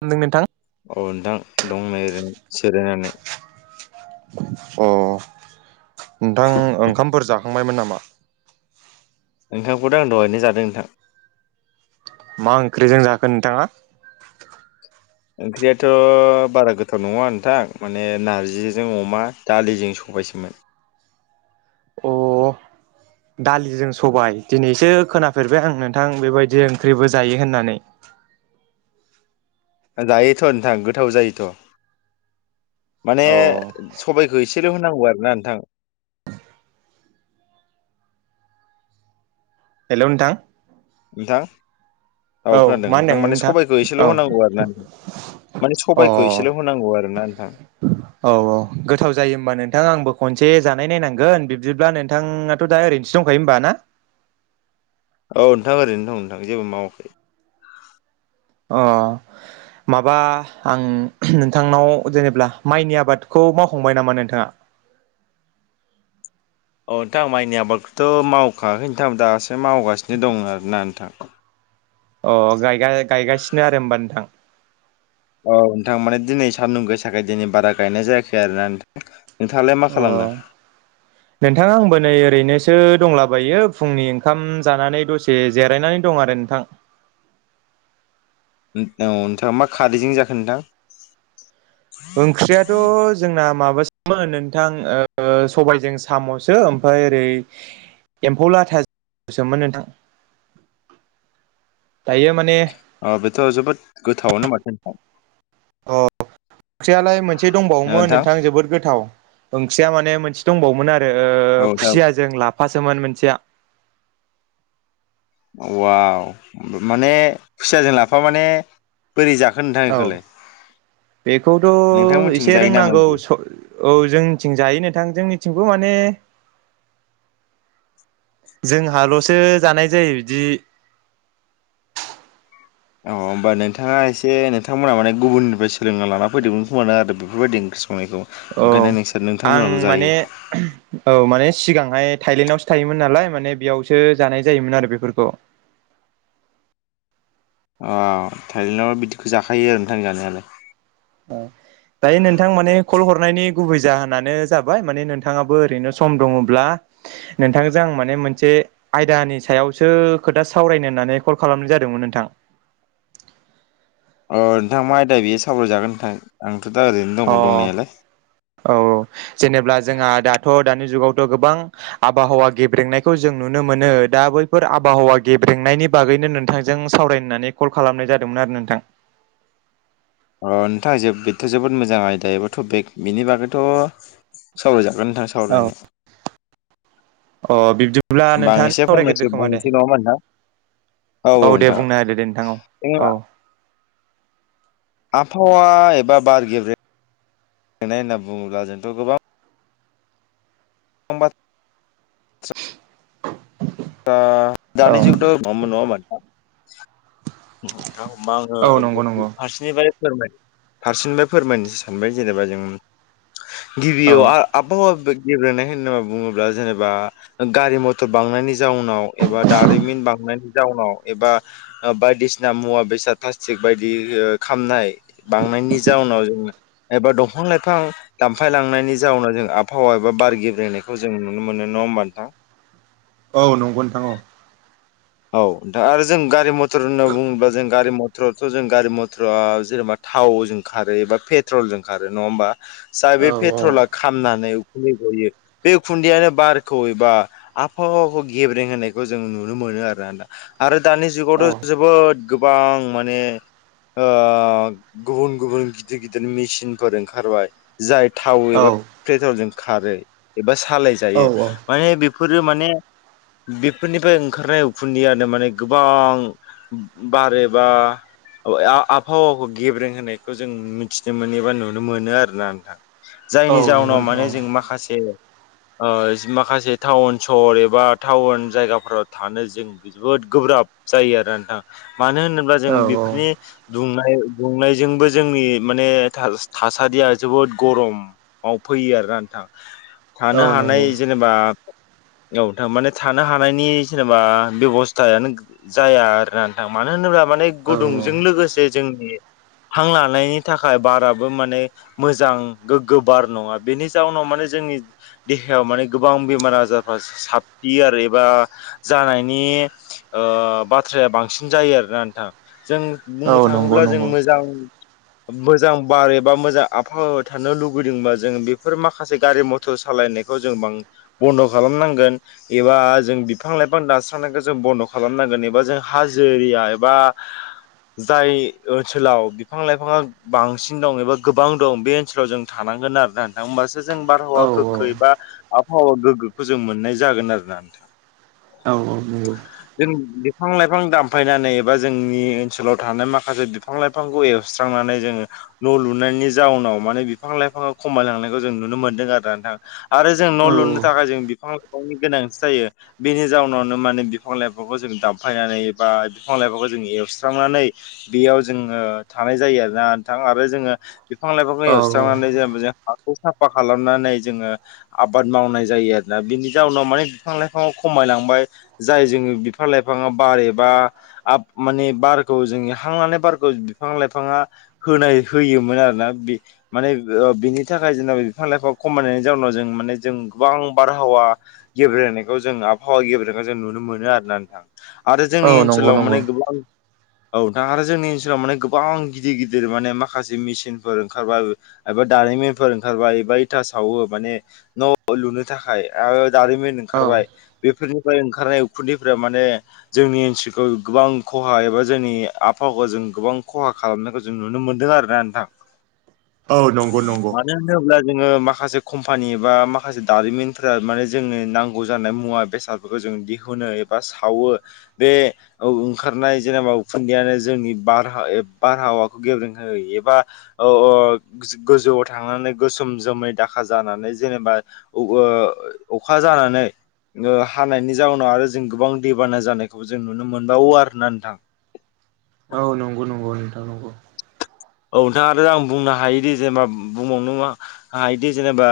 खोनादों नोंथां औ नोंथां दं न जिरायनानै अ नोंथां ओंखामफोर जाखांबायमोन नामा नोंथांखौथ आं दहायनो जादों नोंथां मा ओंख्रिजों जाखो नोंथाङा ओंख्रियाथ' बारा गोथाव नङा नोंथां माने नारजिजों अमा दालिजों स बायसोमोन अ [inaudible] दालिजों सबाय दिनैसो खोनाफेरबाय आं नोंथां बेबायदि ओंख्रिबो जायो होननानै [inaudible] दायोथ' नोंथां गोथाव जायोथ' माने अ सबायखौ एसे ल' होनांगौ आरो ना नोंथां हेलौ नोंथां थां औ मा होनदोंमोन नोंथां एसेल' औ होनांगौ आरो ना नोंथां माने अ औ सबायखौ एसेल' होनांगौ आरो ना नोंथां औ गोथाव जायो होनबा नोंथां आंबो खनसे एसे जानाय नायनांगोन बिब्दिब्ला नोंथाङाथ' दा ओरैनोसो दंखायो होमबा ना औ नोंथां ओरैनो दं नोंथां जेबो मावा अ माबा आं नोंथांनाव जेनेबा माइनि आबादखौ मावखांबाय नामा नोंथाङा [inaudible] अ नोंथां माइनि आबादखौथ' मावखांआखै नोंथां दासो मावगासिनो दं आरोना नोंथां अ गायगासिनो आरो होमबा नोंथां औ नोंथां माने दिनै सानदुं गोसाखाय दिनै बारा गायनाय जायाखै आरोना नोंथां अ नोंथां आंबो नै ओरैनोसो दंलाबायो फुंनि ओंखाम जानानै दसे जिरायनानै दं आरो नोंथां औ नोंथाङा मा खारैजों जाखो नोंथां ओंख्रियाथ' जोंना माबा नोंथां सबायजों साम'सो ओमफ्राय ओरै एम्फौ लाथाजसोमोन नोंथां [inaudible] दायो माने अ बेथ' जोबोद गोथावनो माथो नोंथां अ ओंख्रियालाय मोनसे ओ दंबावोमोन औ नोंथां जोबोद गोथाव ओंख्रिया माने मोनसे दंबावोमोन आरो नोंथां खुसिया जों लाफासोमोन मोनसेया औ माने खुसियाजों लाफा माने खोन्थायाखै औ बेखौलाय बेखौथ' नोंथांमोनथिं एसे जायो नामा रोंनांगौ औ बिदि जोंनिथिं जायो नोंथां जोंनिथिंखौ माने माने जोंहाल'सो जानाय जायो बिदि [inaudible] अ होमबा नोंथाङा एसे नोंथांमोना माने गुबुननिफ्राय सोलोंना लाना फैदोंमोन खोमा ना आरो बेफोरबायदि ओंख्रि संनायखौ औ ओंखायनो नोंसोर नोंथांमोनाल' आं जायो माने औ माने सिगांहाय थायलेण्डआवसो थायोमोन नालाय माने बेयावसो जानाय जायोमोन आरो बेफोरखौ [inaudible] अ थायलेण्डआव बिदिखौ जाखायो आरो नोंथां जानायालाय [inaudible] दायो नोंथां माने कल हरनायनि गुबै जाहोनानो जाबाय माने नोंथाङाबो ओरैनो सम दङब्ला नोंथांजों आं माने मोनसे आयदानि सायावसो खोथा सावरायनो होननानै कल खालामनाय जादों मोन नोंथां [inaudible] औ नोंथां मा आयदा बेयो सावरायजागोन नोंथां ओं अ औ जेनेब्ला जोंहा दाथ' दानि जुगाव गोबां आबहावा गेब्रेंनायखौ जों नुनो मोनो दा बैफोर आबहावा गेब्रेंनायनि बागै बिनो नोंथांजों सावरायनानै कल खालामनाय जादोंमोन आरो नोंथां [inaudible] अ नोंथां जे बेथ' जोबोद मोजां आयदा एबा थपिक बेनि बागैथ' सावराय जा गोन नोंथां औ सावरायनो अ बिब्दिब्ला होमबा आं नोंथाङानो एसे सावरायग्रोदो फंनैसो खोमा दे बुंनोसै नङा होमबा नोंथां औ औ औ दे नोंथां बुंना होदो दे नोंथां जों औ आबहावा एबा बार गेब्रेंनाय होनना बुङोब्ला जोंथ' गोबां समबाद [unintelligible] औ होमबा औ नंगौ आङो नंगौ फारसेनिफाय फोरमाय फारसिनिफाय फोरमायनोसै सानबाय जेनेबा जों औ गिबियाव आ आबहावा गेब्रेनाय होनना बुङोब्ला जेनेबा गारि मथर बांनायनि जाउनाव एबा दारिमिन बांनायनि जाउनाव एबा बायदिसिना मुवा बेसाद प्लास्टिक बायदि ओ खामनाय बांनायनि जाउनाव जोङो एबा दंफां-लाइफां दानफायलांनायनि जाउनाव जों आबहावा एबा बार गेब्रायनायखौ जों नुनो मोनो नङा ओमबा नोंथां औ नंगौ नोंथां औ औ नोंथां आरो जों गारि मथर होनना बुङोबा जों गारि मथराथ' जों गारि मथरा जेनेबा थावजों खारो एबा पेट्रलजों खारो नङा होमबा जाय बे औ पेट्रला खामनानै खुन्दै गयो बे खुन्दैयानो बारखौ एबा आबहावाखौ गेब्रें होनायखौ जों नुनो मोनो आरो आरोना आरो दानि औ जुगावथ' जोबोद गोबां माने ओ गुबुन गुबुन गिदिर गिदिर मेचिनफोर ओंखारबाय जाय थाव एबा औ पेट्रलजों खारो एबा औ सालायजायो माने फोरो माने बेफोरनिफ्राय ओंखारनाय उखुन्दियानो माने गोबां बार एबा ओ आबहावाखौ गेब्रें होनायखौ जों मिथिनो मोनोबा नुनो मोनो आरोना नोंथां जायनि नंगौ जाउनाव माने नोंथां जों माखासे ओ माखासे टाउन सहर एबा टाउन जायगाफोराव थानो जों जोबोद गोब्राब जायो आरो नोंथां मानो होनोब्ला जों औ बेफोरनि दुंनाय दुंनायजोंबो जोंनि माने थासारिया जोबोद गरमाव फैयो आरो रा नोंथां औ थानो नंगौ हानाय जेनेबा औ नोंथां माने थानो हानायनि जेनेबा बेब'स्थायानो जाया आरोना नोंथां मानो होनोब्ला माने औ गुदुंजों लोगोसे जोंनि हां लानायनि थाखाय बाराबो माने मोजां गोग्गो बार नङा बेनि जाउनाव माने जोंनि देहायाव माने गोबां बेमार आजारफ्रा साबफियो आरो एबा जानाय नि बाथ्राया बांसिन जायो आरोना नोंथां जों बुंनो औ नंगौ थाङोब्ला जों नंगौ मोजां मोजां बार एबा मोजां आबहावायाव थानो लुुबैदोंबा जों बेफोर माखासे गारि मथर सालायनो खौ जों बां बन्द खालाम नांगोन एबा जों बिफां-लाइफां दान खौ जों बन्द' खालामनांगोन एबा जों हाजो एरिया एबा जाय ओनसोलाव बिफां-लाइफाङा बांसिन दं एबा गोबां दं बे ओनसोलाव जों थानाय थानांगोन आरोना नोंथां ओमबासो जों औ नंगौ औ बारहावा गोग्गो एबा आबहावा गोग्गोखौ जों मोननाय जागोन आरोना नोंथां औ औ जों बिदि बिफां लाइफां दानफायनानै एबा जोंनि ओनसोलाव थानाय माखासे बिफां लाइफांखौ एवस्रांनानै जोङो न' लुनायनि जाउनाव माने बिफां लाइफाङा खमायलांनायखौ जों नुनो मोन्दों आरो नोंथां आरो जों न' लुनो थाखाय जों बिफां लाइफांनि गोनांथि जायो बेनि जाउनावनो माने बिफां लाइफांखौ जों दामफायनानै बा बिफां लाइफांखौ जों एवस्रांनानै बेयाव जोङो था- नाय जायो आरो ना नोंथां आरो जोङो बिफां लाइफांखौ एवस्रांनानै जेनेबा जों हाखौ साफा खालामनानै जोङो आबाद मावनाय जायो आरोना बिनि जाउनाव माने बिफां लाइफां खमायलांबाय जाय जोङो बिफां लाइफाङा बार एबा माने बारखौ जोङो हां लानाय बारखौ बिफां लाइफाङा होनाय होयोमोन आरोना बे माने बिनि थाखाय जोंबा बिफां लाइफां खमायनायनि जाउनाव जों माने जों गोबां बारहावा गेब्रेंनायखौ जों आबहावा गेब्रेंनायखौ जों जों नुनो मोनो आरोना नोंथां आरो जोंनि नंगौ ओनसोलाव नंगौ माने गोबां औ दा आरो जोंनि ओनसोलाव माने गोबां गिदिर गिदिर माने माखासे मेसिनफोर ओंखारबाय एबा दारिमिनफोर ओंखारबाय एबा इथा सावो माने न' लुनो थाखाय आरो दारिमिन ओं- औ खारबाय बेफोरजों ओंखारनाय उखुन्दनिफ्राय माने जोंनि ओनसोलखौ गोबां खहा एबा जोंनि आबहावा जों गोबां खहा खालामनायखौ जों नुनो मोनदों आरोना नोंथां औ नंगौ नंगौ मानो होनोब्ला जोङो माखासे कम्पानि बा माखासे दारिमिनफोरा माने जोंनो नांगौ जानाय मुवा बेसाद फोरखौ जों दिहुनो एबा सावो बे ओंखारनाय जेनेबा उखुन्दैयानो जोंनि बारहावा बारहावाखौ गेब्रें होयो एबा ओ गोजौआव थांनानै गोसो- सोम जोमै दाखा जानानै जेनेबा ओ अखा जानानै हानायनि जाउनाव आरो जों गोबां दैबाना जानायखौबो जों नुनो मोनबावो आरोना नोंथां औ नंगौ नंगौ नोंथां नंगौ औ नोंथां आरो आं बुंनो हायोदि जेनेबा बुंबावनो हायोदि जेनेबा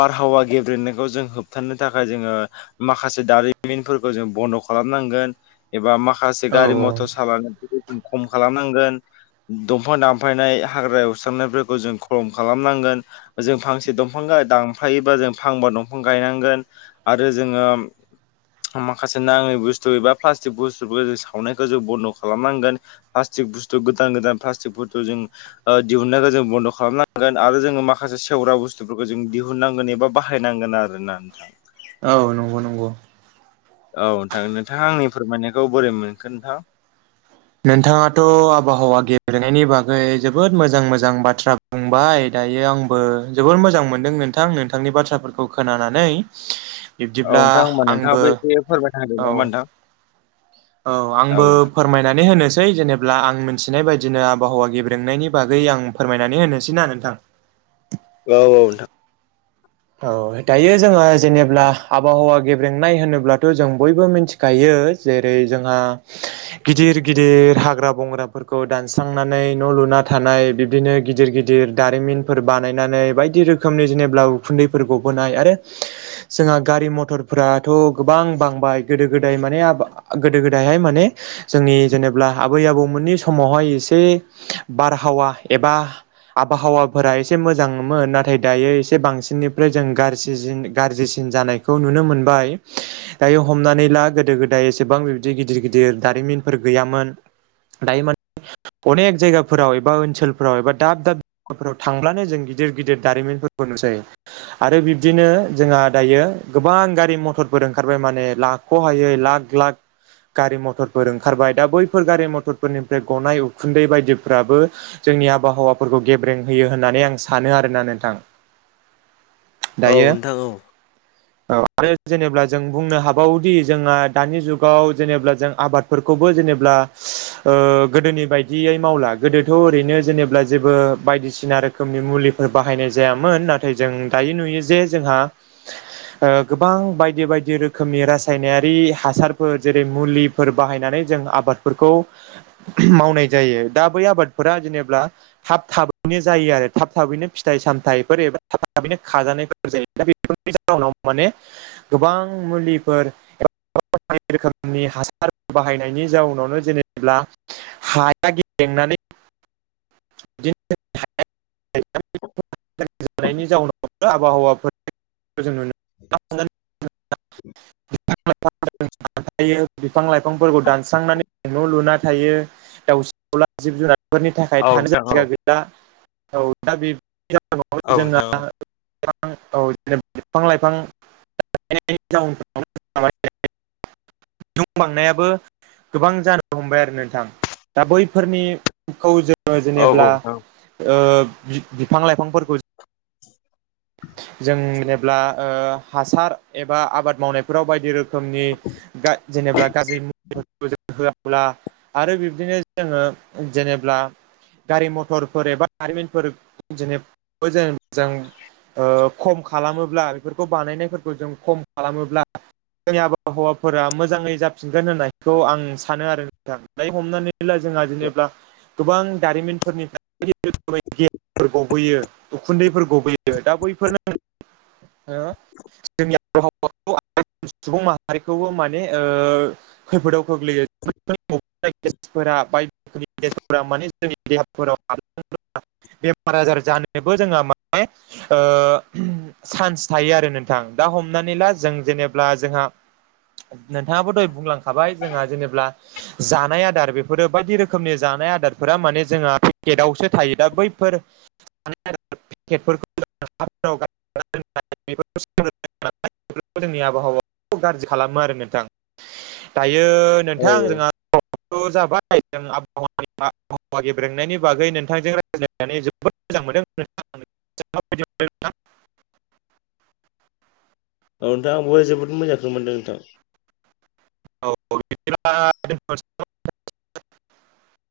बारहावा गेब्रेंनायखौ जों होबथानो थाखाय जोङो माखासे दारिमिनफोरखौ जों बन्द' खालाम नांगोन एबा माखासे औ गारि मथर सालायनायफोरखौ खम खालामनांगोन दंफां दानफायनाय हाग्रा एवस्रांनायफोरखौ जों खम खालामनांगोन जों फांसे दंफां गाय- दानफायोबा जों फांबा दंफां गायनांगोन आरो जोङो माखासे नाङै बुस्थु एबा प्लास्टिक बुस्थुफोरखौ जों सावनायखौ जों बन्द' खालामनांगोन प्लास्टिक बुस्थु गोदान गोदान प्लास्टिकफोरखौ जों दिहुननायखौ जों बन्द' खालामनांगोन आरो जोङो माखासे सेवग्रा बुस्थुफोरखौ जों दिहुननांगोन एबा बाहायनांगोन आरो ना नोंथां। औ नंगौ नंगौ औ नोंथां नोंथाङा आंनि फोरमायनायखौ बोरै मोनखो नोंथां? नोंथाङाथ' आबहावा गेब्रेंनायनि बागै जोबोद मोजां मोजां बाथ्रा बुंबाय। दायो आंबो जोबोर मोजां मोनदों नोंथां नोंथांनि बाथ्राफोरखौ खोनानानै औ बिब्दिब्ला नोंथां होमबा आंबो नोंथाङाबो एसे फोरमायना होदो औ नामा नोंथां औ आंबो नोंथां औ फोरमायनानै होनोसै जेनेब्ला आं मिथिनाय बाय- दिनो आबहावा गेब्रेंनायनि बागै आं फोरमायनानै होनोसैना नोंथां औ औ नोंथां औ दायो जोङो जेनेब्ला आबहावा गेब्रेंनाय होनोब्लाथ' जों बयबो मिथिखायो जेरै जोंहा गिदिर गिदिर हाग्रा बंग्राफोरखौ दानस्रांनानै न' लुना थानाय बिब्दिनो गिदिर गिदिर दारिमिनफोर बानायनानै बायदि रोखोमनि जेनेब्ला उखुन्दै गबोनाय आरो जोंहा गारि मथरफ्राथ' गोबां बांबाय गोदो गोदाय माने गोदो गोदायहाय माने जोंनि जेनेब्ला आबै आबौमोननि समावहाय एसे बारहावा एबा आबहावाफोरा एसे मोजांमोन नाथाय दायो एसे बांसिन निफ्राय जों गाज्रिसिन जानायखौ नुनो मोनबाय दायो हमनानै ला गो- दो गोदाय एसेबां बिदि गिदिर गिदिर दारिमिनफोर गैयामोन दायो माने अनेक जायगाफोराव एबा ओनसोलफोराव एबा दाब दाब जायगाफोराव थांब्लानो जों गिदिर गिदिर दारिमिनफोर खौ नुसै। आरो बिब्दिनो जोंहा दायो गोबां गारि मथरफोर ओंखारबाय माने लाख' हायै लाख लाख गारि मथरफोर ओंखारबाय दा बैफोर गारि मथरफोरनिफ्राय गनाय उखुन्दै बायदिफ्राबो जों जोंनि आबहावाफोरखौ गेब्रें होयो होननानै आं सानो आरोना नोंथां औ दायो नोंथां औ आरो जेनेबा जों बुंनो हाबावोदि जोंहा दानि जुगाव जेनेबा जों आबादफोरखौबो जेनेबा ज गोदोनि बायदियै मावला गोदोथ' ओरैनो जे जेबो बायदिसिना ना रोखोमनि मुलिफोर बाहायनाय जायामोन नाथाय जों दायो नुयो जे जोंहा गोबां बायदि बायदि रोखोमनि रासायनारि हासारफोर जेरै मुलिफोर बाहायनानै जों आबादफोरखौ मावनाय जायो दा बै आबादफोरा जेनेबा हाब थाब बिनो जायो आरो थाब थाबैनो फिथाइ सामथाइफोर एबा बेनो खाजानायफोर जायो दा बेफोरनि जाउनाव माने गोबां मुलिफोर [unintelligible] रोखोमनि हासार बाहायनायनि जाउनावनो जेनेब्ला हाया गेब्रेंनानै [inaudible] [unintelligible] जानायनि जाउनाव आबहावा [unintelligible] [inaudible] [unintelligible] थायो बिफां लाइफांफोरखौ दानस्रांनानै न' लुना थायो दाउसि दाउला जिब जुनार फोरफोरनि थाखाय औ नोंथां औ नोंथां औ थानो नोंथां जायगा गैला औ दा [unintelligible] औ जोंहा [unintelligible] [inaudible] दुं बांनायाबो गोबां जानो हमबाय आरो नोंथां दा बैफोरनिखौ जों बो जेनेब्ला ओ बि बिफां लाइफांफोरखौ जो जों जेब्ला हासार एबा आबाद मावनायफोराव बायदि रोखोम रोखोमनि जेनेबा गाज्रि मुलिफोरखौ होआ अब्ला आरो बिब्दिनो जोङो जेनेब्ला गारि मथरफोर एबा जारिमिनफोर ज जों मोजां ओ खम खालामोब्ला बेफोरखौ बानायनायफोरखौ जों खम खालामोब्ला। जोंनि आबहावाफोरा मोजाङै जाफिनगोन होननायखौ आं सानो आरो नोंथां हमनानै ला जों लाजिनोब्ला गोबां दारिमिनफोरनिफ्रायो [unintelligible] गबोयो उखुन्दैफोर गबोयो दा बैफोरनो जोंनि आबावखौ सुबुं माहारिखौबो माने खैफोदाव गोग्लैयो [unintelligible] दा बायदि रोखोमनि देफोरा माने जोंनि देहाफोराव [unintelligible] बेमार आजार जानोबो जोंहा माने चान्स थायो आरो नोंथां दा हमनानै ला जों जेनेबब्ला जोंहा नोंथाङाबो दहाय बुंलांखाबाय जोंहा जेनेबा जानाय आदार बे फोरो बायदि रोखोमनि जानाय आदार फोरा माने जोंहा पेकेटआवसो थायो दा बैफोरफोरखौ [unintelligible] [unintelligible] जोंनि आबहावाखौ गाज्रि खालामो आरो नोंथां दायो। यो औ नोंथां [unintelligible] जाबाय जों आबहावानि आबहावा गेब्रेंनायनि बागै नोंथांजों रायज्लायनानै जोबोद मोजां मोनदों [unintelligible] औ नोंथां आंबो जोबोद मोजांखौ मोनदों नोंथां [unintelligible]